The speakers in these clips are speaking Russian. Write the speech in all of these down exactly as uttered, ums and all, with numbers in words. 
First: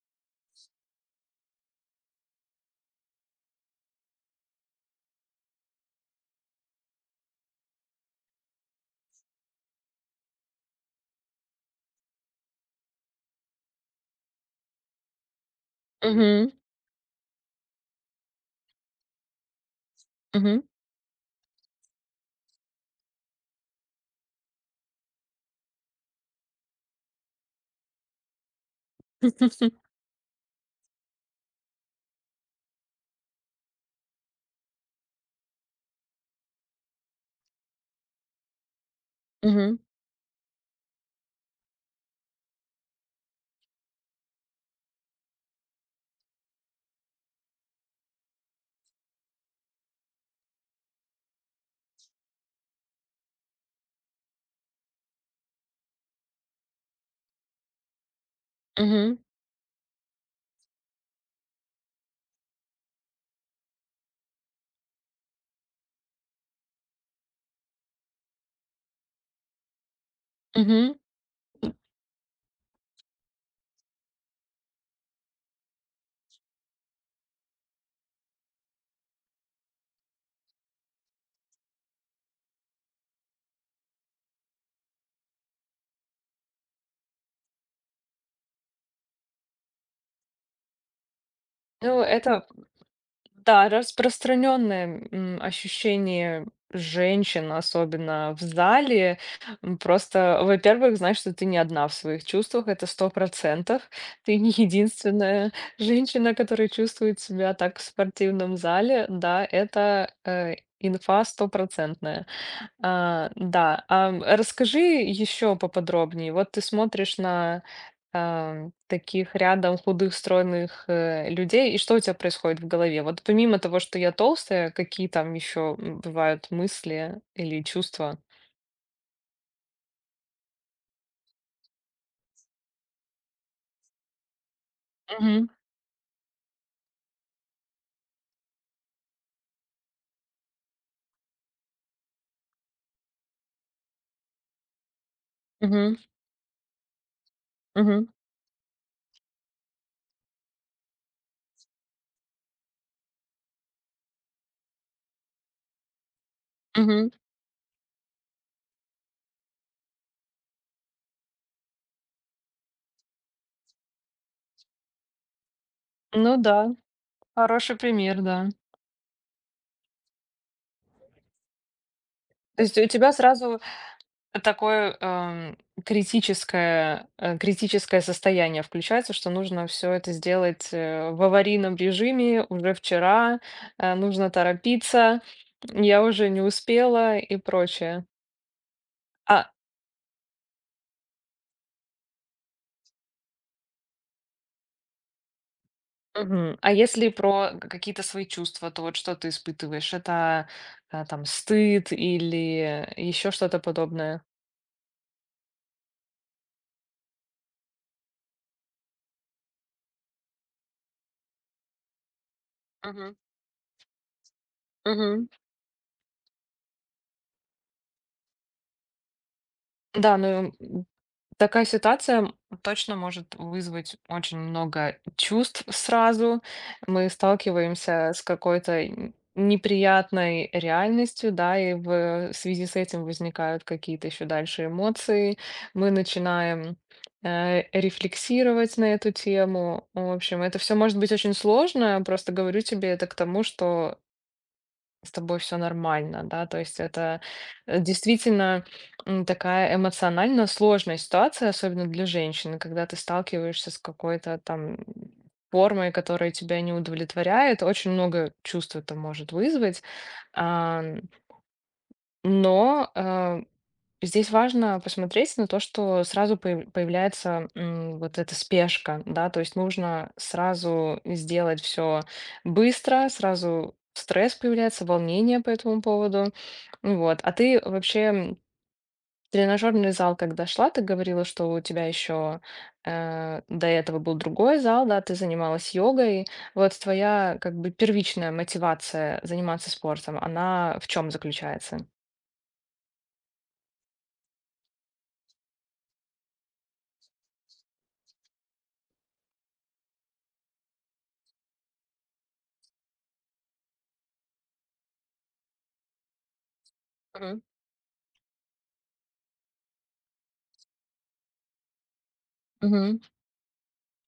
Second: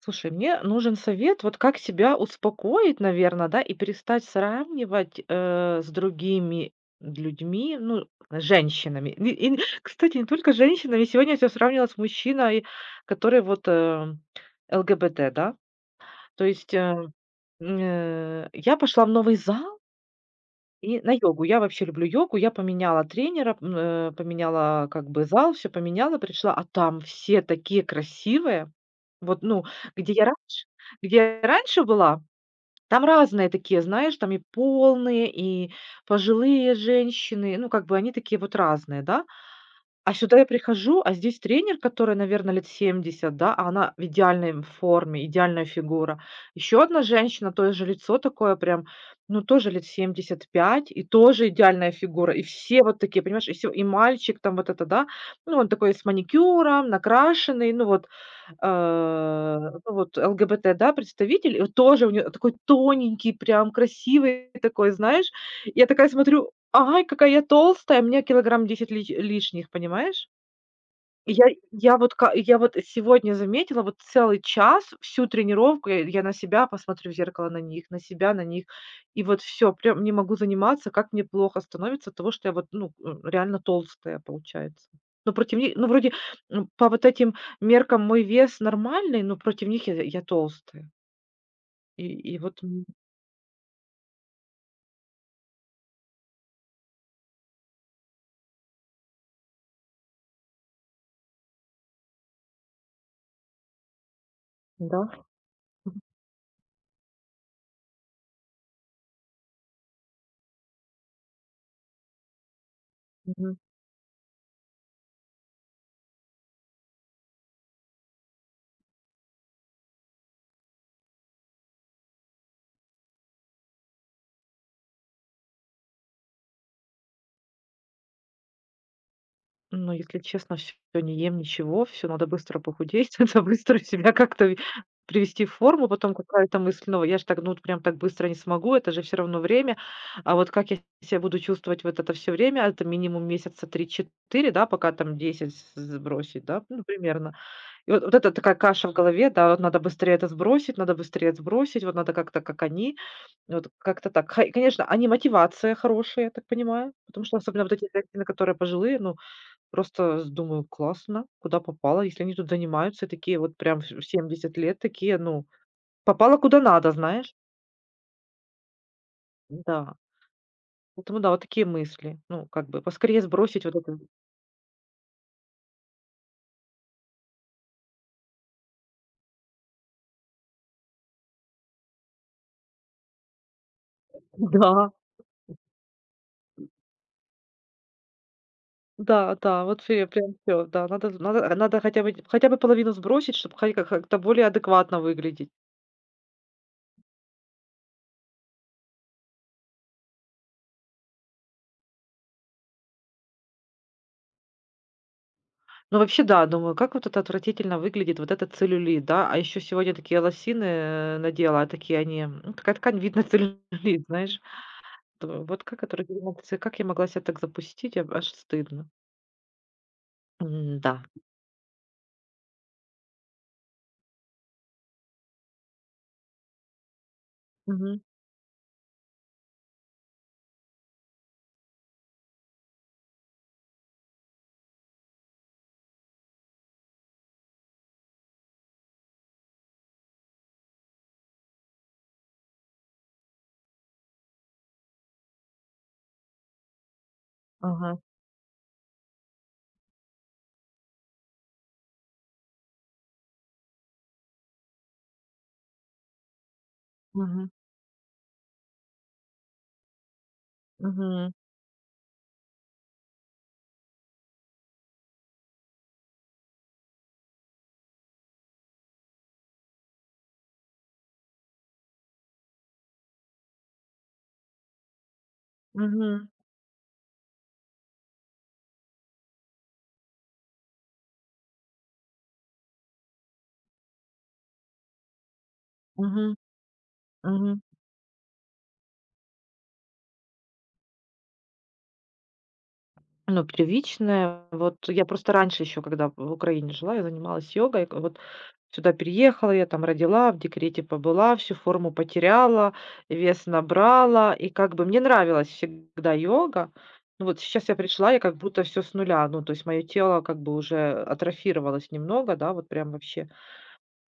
Слушай, мне нужен совет, вот как себя успокоить, наверное, да, и перестать сравнивать э, с другими людьми, ну, женщинами. И, и, кстати, не только женщинами. Сегодня я себя сравнила с мужчиной, который вот э, ЛГБТ, да. То Мгм, есть э, м, э, я пошла в новый зал, мгм. и на йогу. Я вообще люблю йогу. Я поменяла тренера, м, э, поменяла как бы зал, все поменяла, пришла, а там все такие красивые. Вот, ну, где я раньше где я раньше была, там разные такие, знаешь, там и полные, и пожилые женщины, ну, как бы они такие вот разные, да. Мгм, А сюда я прихожу, а здесь тренер, которой, наверное, лет семьдесят, да, а она в идеальной форме, идеальная фигура. Еще одна женщина, тоже лицо такое прям, ну, тоже лет семьдесят пять, и тоже идеальная фигура. И все вот такие, понимаешь, и всё, и мальчик там вот это, да, ну, он такой с маникюром, накрашенный, ну вот, мгм, э, ну вот ЛГБТ, да, представитель. И вот тоже у неё такой тоненький, прям красивый такой, знаешь. Я такая смотрю: ай, какая я толстая, у меня килограмм десять лиш лишних, понимаешь? мгм. И я я вот ка я вот сегодня заметила, вот целый час, всю тренировку я я на себя посмотрю в зеркало, на них, на себя, на них. И вот все, прям не могу заниматься, как мне плохо становится от того, что я вот, ну, м, реально толстая получается. Но против них ну, вроде, м, по вот этим меркам мой вес нормальный, но против них я я толстая. Ну, И и это, вот, м, да, распространенное, м, ощущение женщин, особенно в зале. М, просто, во-первых, знаешь, что ты не одна в своих чувствах, это сто процентов. Ты не да. единственная женщина, которая чувствует себя так в спортивном зале. Да, это, э, инфа стопроцентная. А, да, ам, расскажи еще поподробнее. Вот ты смотришь на ам, таких рядом худых, стройных э, людей, и что у тебя происходит в голове? Вот помимо того, что я толстая, какие там еще бывают мысли или чувства? Ну, если честно, все не ем ничего, все надо быстро похудеть, надо быстро себя как-то ви привести Мгм. в форму, потом какая-то мысль, ну, я же так, ну, вот прям так быстро не смогу, это же все равно время. А вот как я себя буду чувствовать вот это все время, это минимум месяца три-четыре, да, пока там десять Мгм. сбросить, да, ну, примерно. И вот Мгм. вот это такая каша в голове, да, вот надо быстрее это сбросить, надо быстрее сбросить, вот надо как-то как они. Вот как-то так. Хай конечно, они мотивация хорошая, я так понимаю, Мгм. потому что особенно вот эти женщины, которые пожилые, ну, просто с думаю: "Классно, куда попало". Если они тут занимаются, такие вот прям в в семьдесят лет, такие, ну, Ну попало куда да, надо, знаешь. хороший пример, да. Да. Поэтому да, вот такие мысли. Ну, То как есть бы у тебя поскорее сразу сбросить вот это. такое эм, критическое, э, критическое состояние включается, что нужно все это сделать э, в аварийном режиме уже вчера, э, нужно Да, торопиться, я уже не успела и прочее. да, А, да, вот всё, прям все. Да. Надо надо надо хотя бы хотя бы половину сбросить, чтобы хоть как то более адекватно выглядеть. мгм. А если про к- какие-то свои чувства, то вот что ты испытываешь? Это э, там стыд или еще что-то подобное? Ну вообще, да, думаю, как вот это отвратительно выглядит, вот этот целлюлит, да. А еще сегодня такие лосины, э, надела, а такие они, ну, такая ткань, Мгм. видно целлюлит, знаешь. Т Мгм. вот как это регламентация, как я могла себя так запустить, я аж стыдно. Да, ну, м, М-да. такая ситуация точно может вызвать очень много чувств сразу. Мы Мгм. сталкиваемся с какой-то н- неприятной реальностью, да, и в связи с этим возникают какие-то еще дальше эмоции. Мы начинаем э, рефлексировать на эту тему. В общем, это все может быть очень сложно. Просто говорю тебе это к тому, что с тобой все нормально, да. То есть это, э, Ага. действительно, м, такая эмоционально сложная ситуация, особенно для женщины, когда ты сталкиваешься с какой-то там формой, которая тебя не Мгм. удовлетворяет. Очень много чувств это может вызвать. Ам, Мгм. но, а здесь важно посмотреть на то, что сразу появ- появляется, м, вот эта спешка, да, то есть нужно сразу сделать все быстро, сразу стресс появляется, волнение по этому Мгм. поводу. Ну вот. А ты вообще, м, тренажерный зал, когда шла, ты говорила, что у тебя еще до этого был другой зал, да, ты занималась йогой. Мгм. Вот твоя как Мгм. бы первичная мотивация заниматься спортом, она в чем заключается? Ну, первичное, вот я просто раньше еще, когда в Украине жила, я занималась йогой. к- Вот сюда переехала, я там родила, в декрете побыла, всю форму потеряла, вес набрала. И как бы мне нравилась всегда йога. Ну, вот Мгм. сейчас я пришла, я как будто все с нуля. Ну, то есть мое тело как бы уже атрофировалось немного, да, вот прям Мгм. вообще.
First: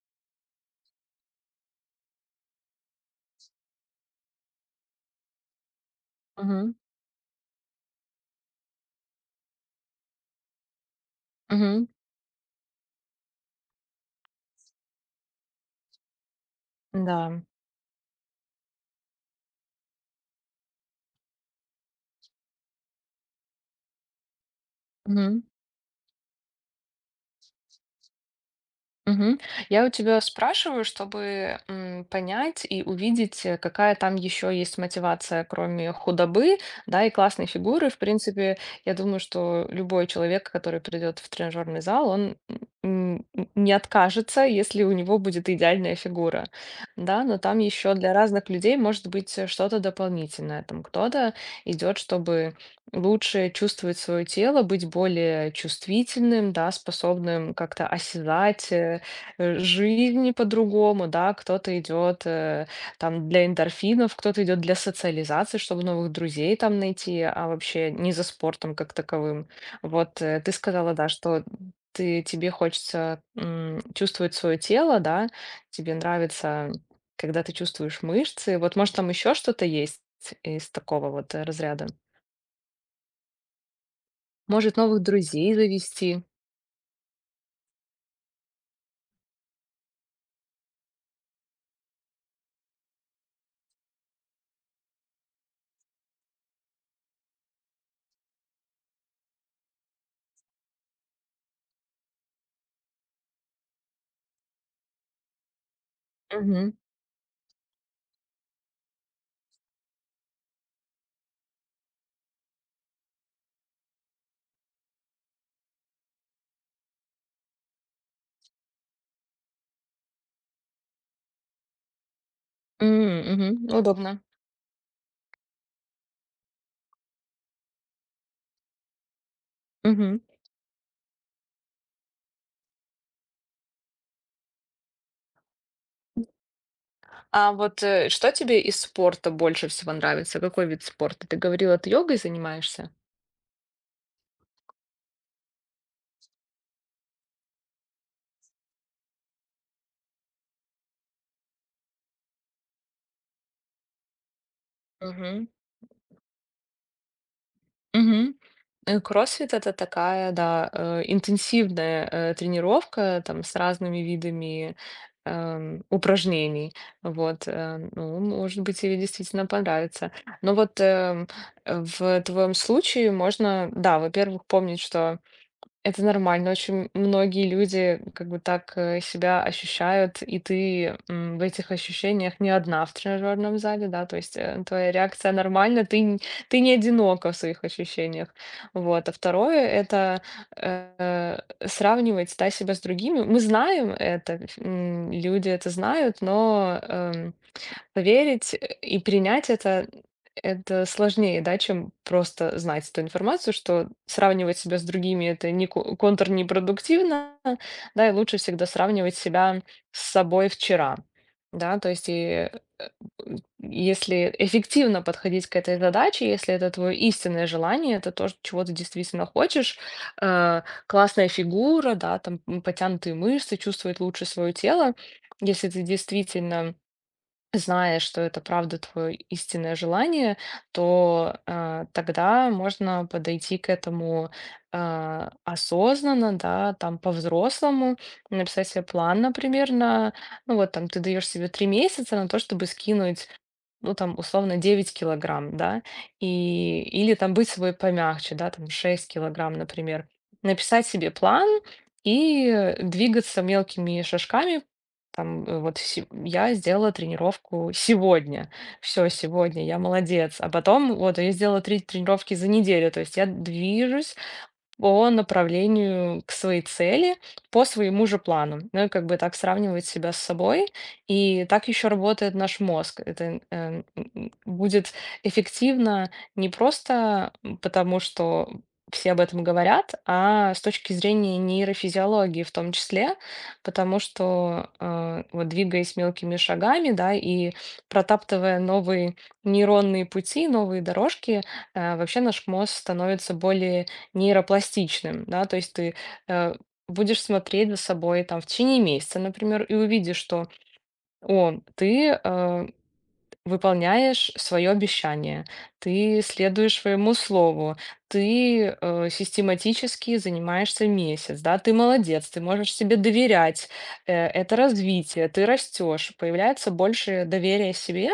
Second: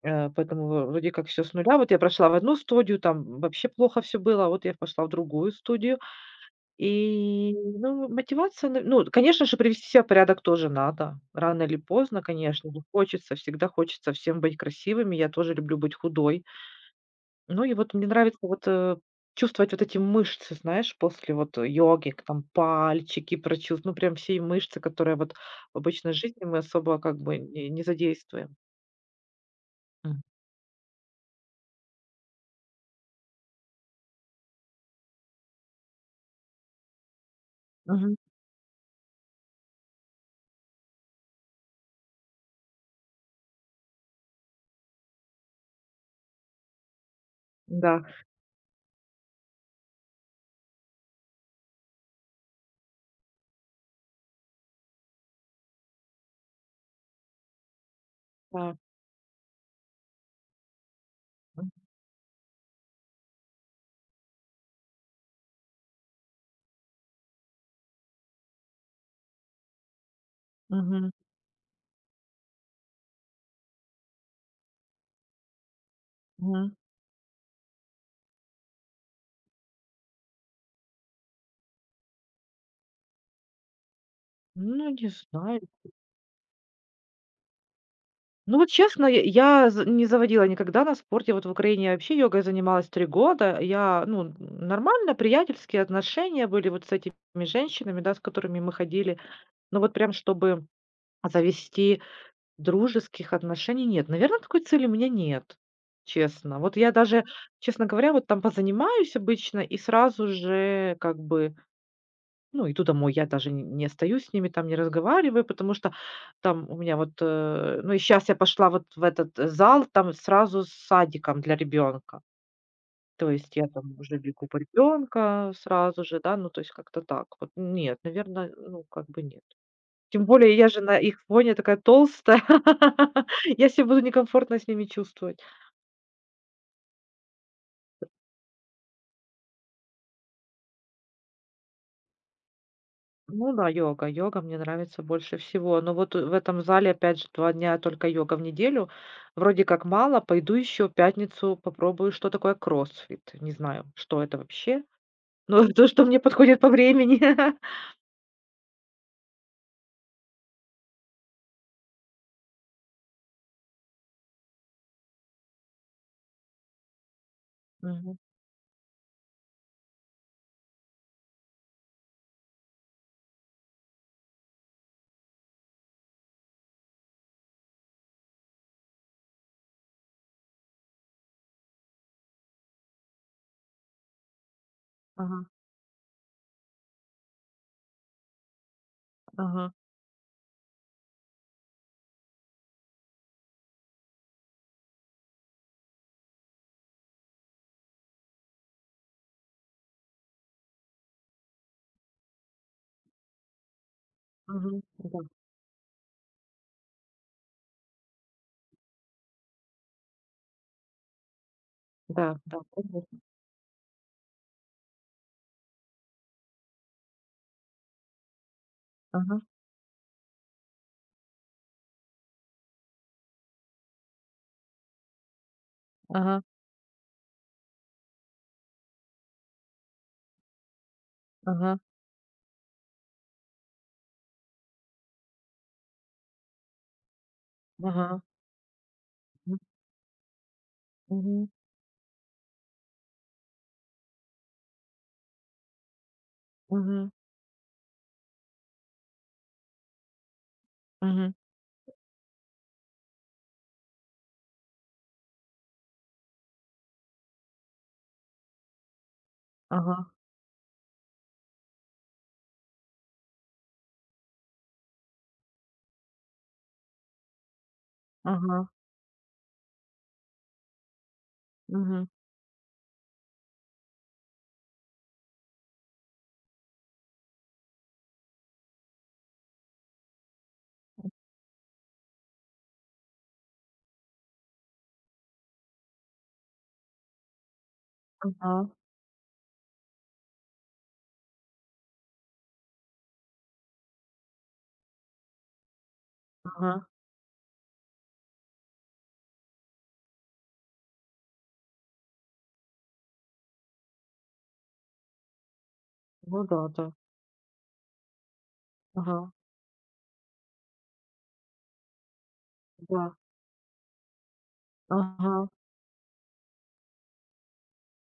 Э, поэтому в вроде как всё с нуля. Вот я прошла в одну студию, там вообще плохо все было, а вот я пошла в другую студию. Мгм. И, ну, мотивация, на ну, конечно же, привести себя в порядок тоже надо. Рано или Мгм. поздно, конечно же, хочется, всегда хочется всем быть красивыми. Я тоже люблю быть худой. Да. Ну и вот мне нравится вот, э, чувствовать вот эти мышцы, знаешь, после вот йоги, к там пальчики прочув ну, прям все мышцы, которые вот Мгм. в обычной жизни мы особо как бы не не задействуем. Мгм. Я у тебя М. спрашиваю, чтобы, м, понять и увидеть, э, какая там еще есть мотивация, кроме худобы, да, и классной фигуры. В Мгм. принципе, я думаю, что любой человек, который придет в тренажерный зал, он м, м, не откажется, если у него будет идеальная фигура, да. Но там еще Да, для разных людей может быть э, что-то дополнительное. Там кто-то идет, чтобы лучше чувствовать свое тело, быть более чувствительным, да, способным как-то осязать, да. э, э, жизни по-другому, да, кто-то идет, э, там для эндорфинов, кто-то идет для социализации, чтобы новых друзей там найти, а вообще не за спортом как таковым. Вот, э, ты сказала, да, Мгм, что ты, тебе хочется, м, чувствовать свое тело, да, тебе нравится, мгм. когда ты чувствуешь мышцы. Вот может там еще что-то есть из такого вот, э, разряда. Может Ну, новых не друзей знаю. завести. Ну, вот честно, я я з не заводила никогда на спорте. Вот в Украине я вообще йогой занималась три года. Я, ну, н нормально, приятельские отношения были вот с этими женщинами, да, с которыми мы ходили. Но вот прям чтобы завести дружеских отношений, нет. Наверное такой цели у меня нет, честно. Мгм. Вот я даже, честно говоря, вот там позанимаюсь обычно и сразу же как бы ну, иду домой, я даже н не остаюсь с ними, там не разговариваю, потому что там у меня вот, э, ну, и сейчас я пошла вот в этот э, зал, там сразу с садиком для ребенка. М, То есть я мгм. там уже Удобно. бегу по ребёнка сразу же, да, ну, то есть как-то так вот. Нет, наверное, ну, как бы нет. Мгм. Тем более я же на их фоне такая толстая. Я ся буду некомфортно с ними чувствовать. А вот, э, что тебе из спорта больше всего нравится? Какой вид спорта? Ты говорила, ты йогой занимаешься? Ну да, йога. Йога мне нравится больше всего. Но вот э, в этом зале, опять же, два дня только йога в неделю. Вроде как мало. Пойду еще в пятницу попробую, что такое кроссфит. Не знаю, что это вообще, Мгм. но то, что мне подходит по времени. Мгм. Э, кроссфит это такая, да, э, интенсивная э, тренировка там с разными видами эм, упражнений. Вот, э, Мгм. ну, может быть, тебе действительно понравится. Но вот эм, э, в твоем случае можно, да, во-первых, помнить, что это нормально. Очень многие люди как бы так, э, себя ощущают, и ты, м, в этих ощущениях не одна в тренажерном зале, да, то есть, э, твоя реакция Ага, нормальна, ты, н- ты не одинока в своих ощущениях. Вот. А второе — ага, это, э, сравнивать, да, себя с другими. Мы знаем это, ф- м, люди это знают, но, эм, поверить, э, и принять это это сложнее, да, чем просто знать эту информацию, что сравнивать себя с мгм. Да, другими — это не ко контрнепродуктивно, да, и лучше всегда сравнивать себя с собой вчера. Да, то есть да, и, э, да, конечно. если эффективно подходить к этой задаче, если это твое истинное желание, это то, чего ты действительно Ага, хочешь, э, классная фигура, да, там, м, потянутые мышцы, чувствовать лучше свое тело. Если ты ага, действительно зная, что это правда твое истинное желание, то, ага, а, тогда можно подойти к этому, а, осознанно, да, там по-взрослому, ага. написать себе план, М, например, на, ну вот там ты даешь мгм, себе три месяца на то, чтобы скинуть ну, там, условно, девять килограмм, да, и, мгм, или там быть свой помягче, да, там шесть килограмм, например. Написать себе мгм. план и, э, двигаться мелкими шажками. Там, э, вот се- я сделала тренировку сегодня. Все, сегодня, я Ага, молодец. А потом, вот, я сделала три тренировки за неделю. То есть я движусь по направлению к своей цели, по своему же плану. ага, Ну, и как бы так сравнивать себя с собой. И так еще мгм. работает наш мозг. Это э, м, будет эффективно не просто потому, что все об этом говорят, а с точки зрения нейрофизиологии в том числе, потому что, э, вот двигаясь мелкими шагами, да, и протаптывая Ага, новые нейронные пути, новые дорожки, э, вообще наш мозг становится более нейропластичным, да, то есть ты, э, ага. будешь смотреть за собой там в течение месяца, например, и увидишь, что: "О, ты, э" выполняешь свое обещание, ты Ну да, следуешь да. своему слову, ты, э, Ага, систематически занимаешься месяц, да, ты молодец, ты можешь себе да. доверять, э, это развитие, Ага. ты растешь, появляется больше доверия себе,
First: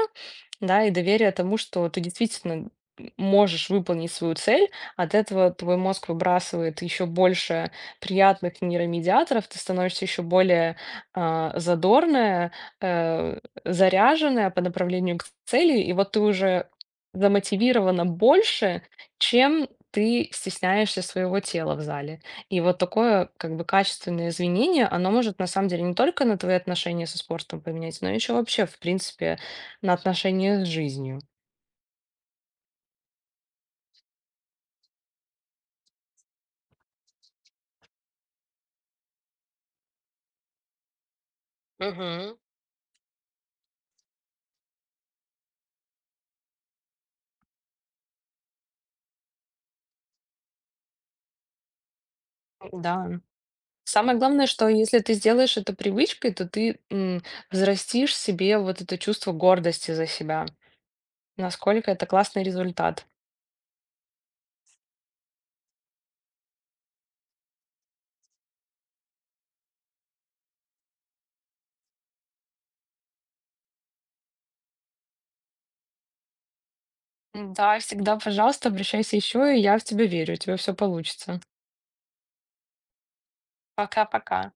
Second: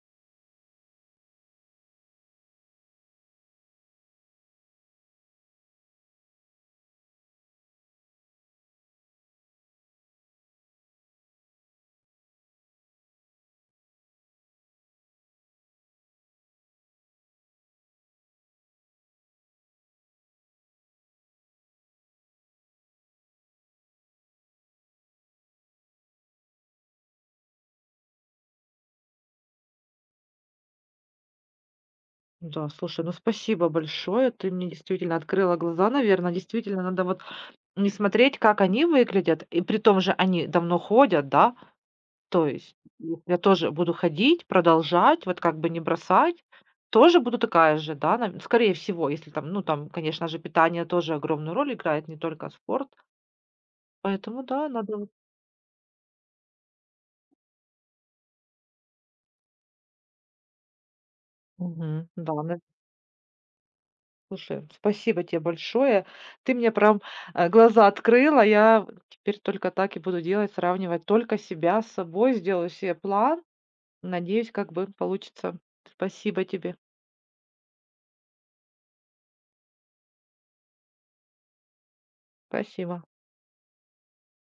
да, и доверие тому, что ты действительно можешь выполнить свою цель, от этого твой мозг выбрасывает еще больше приятных нейромедиаторов, ты становишься еще более, а, задорная, э, заряженная по направлению к цели, и вот ты уже замотивирована больше, чем ты стесняешься своего тела в зале. И вот такое как бы качественное извинение, оно может на самом деле не только на твои отношения со спортом поменять, но еще вообще, в принципе, на отношения с жизнью. Да, слушай, ну спасибо большое. Ты мне действительно открыла глаза, наверное. Действительно, надо вот не смотреть, как они выглядят. И при том же они давно ходят, да? Мгм. То есть вот я тоже буду ходить, продолжать, вот как бы не бросать. Тоже буду такая же, да, нав- скорее всего, если там, ну там, конечно же, питание тоже огромную роль играет, не только спорт. Да. Самое Поэтому, главное, что да, надо... если вот- ты сделаешь это привычкой, то ты, м, взрастишь себе вот это чувство гордости за себя. Насколько это Мгм. классный Да. результат. Слушай, спасибо тебе большое. Ты мне прям, э, глаза открыла. Я теперь только так и буду делать, сравнивать только себя с собой. Сделаю себе план. Надеюсь, как бы получится. Спасибо тебе. Да, всегда, пожалуйста, обращайся еще, и я в тебя верю, у тебя все получится. Спасибо. Пока-пока.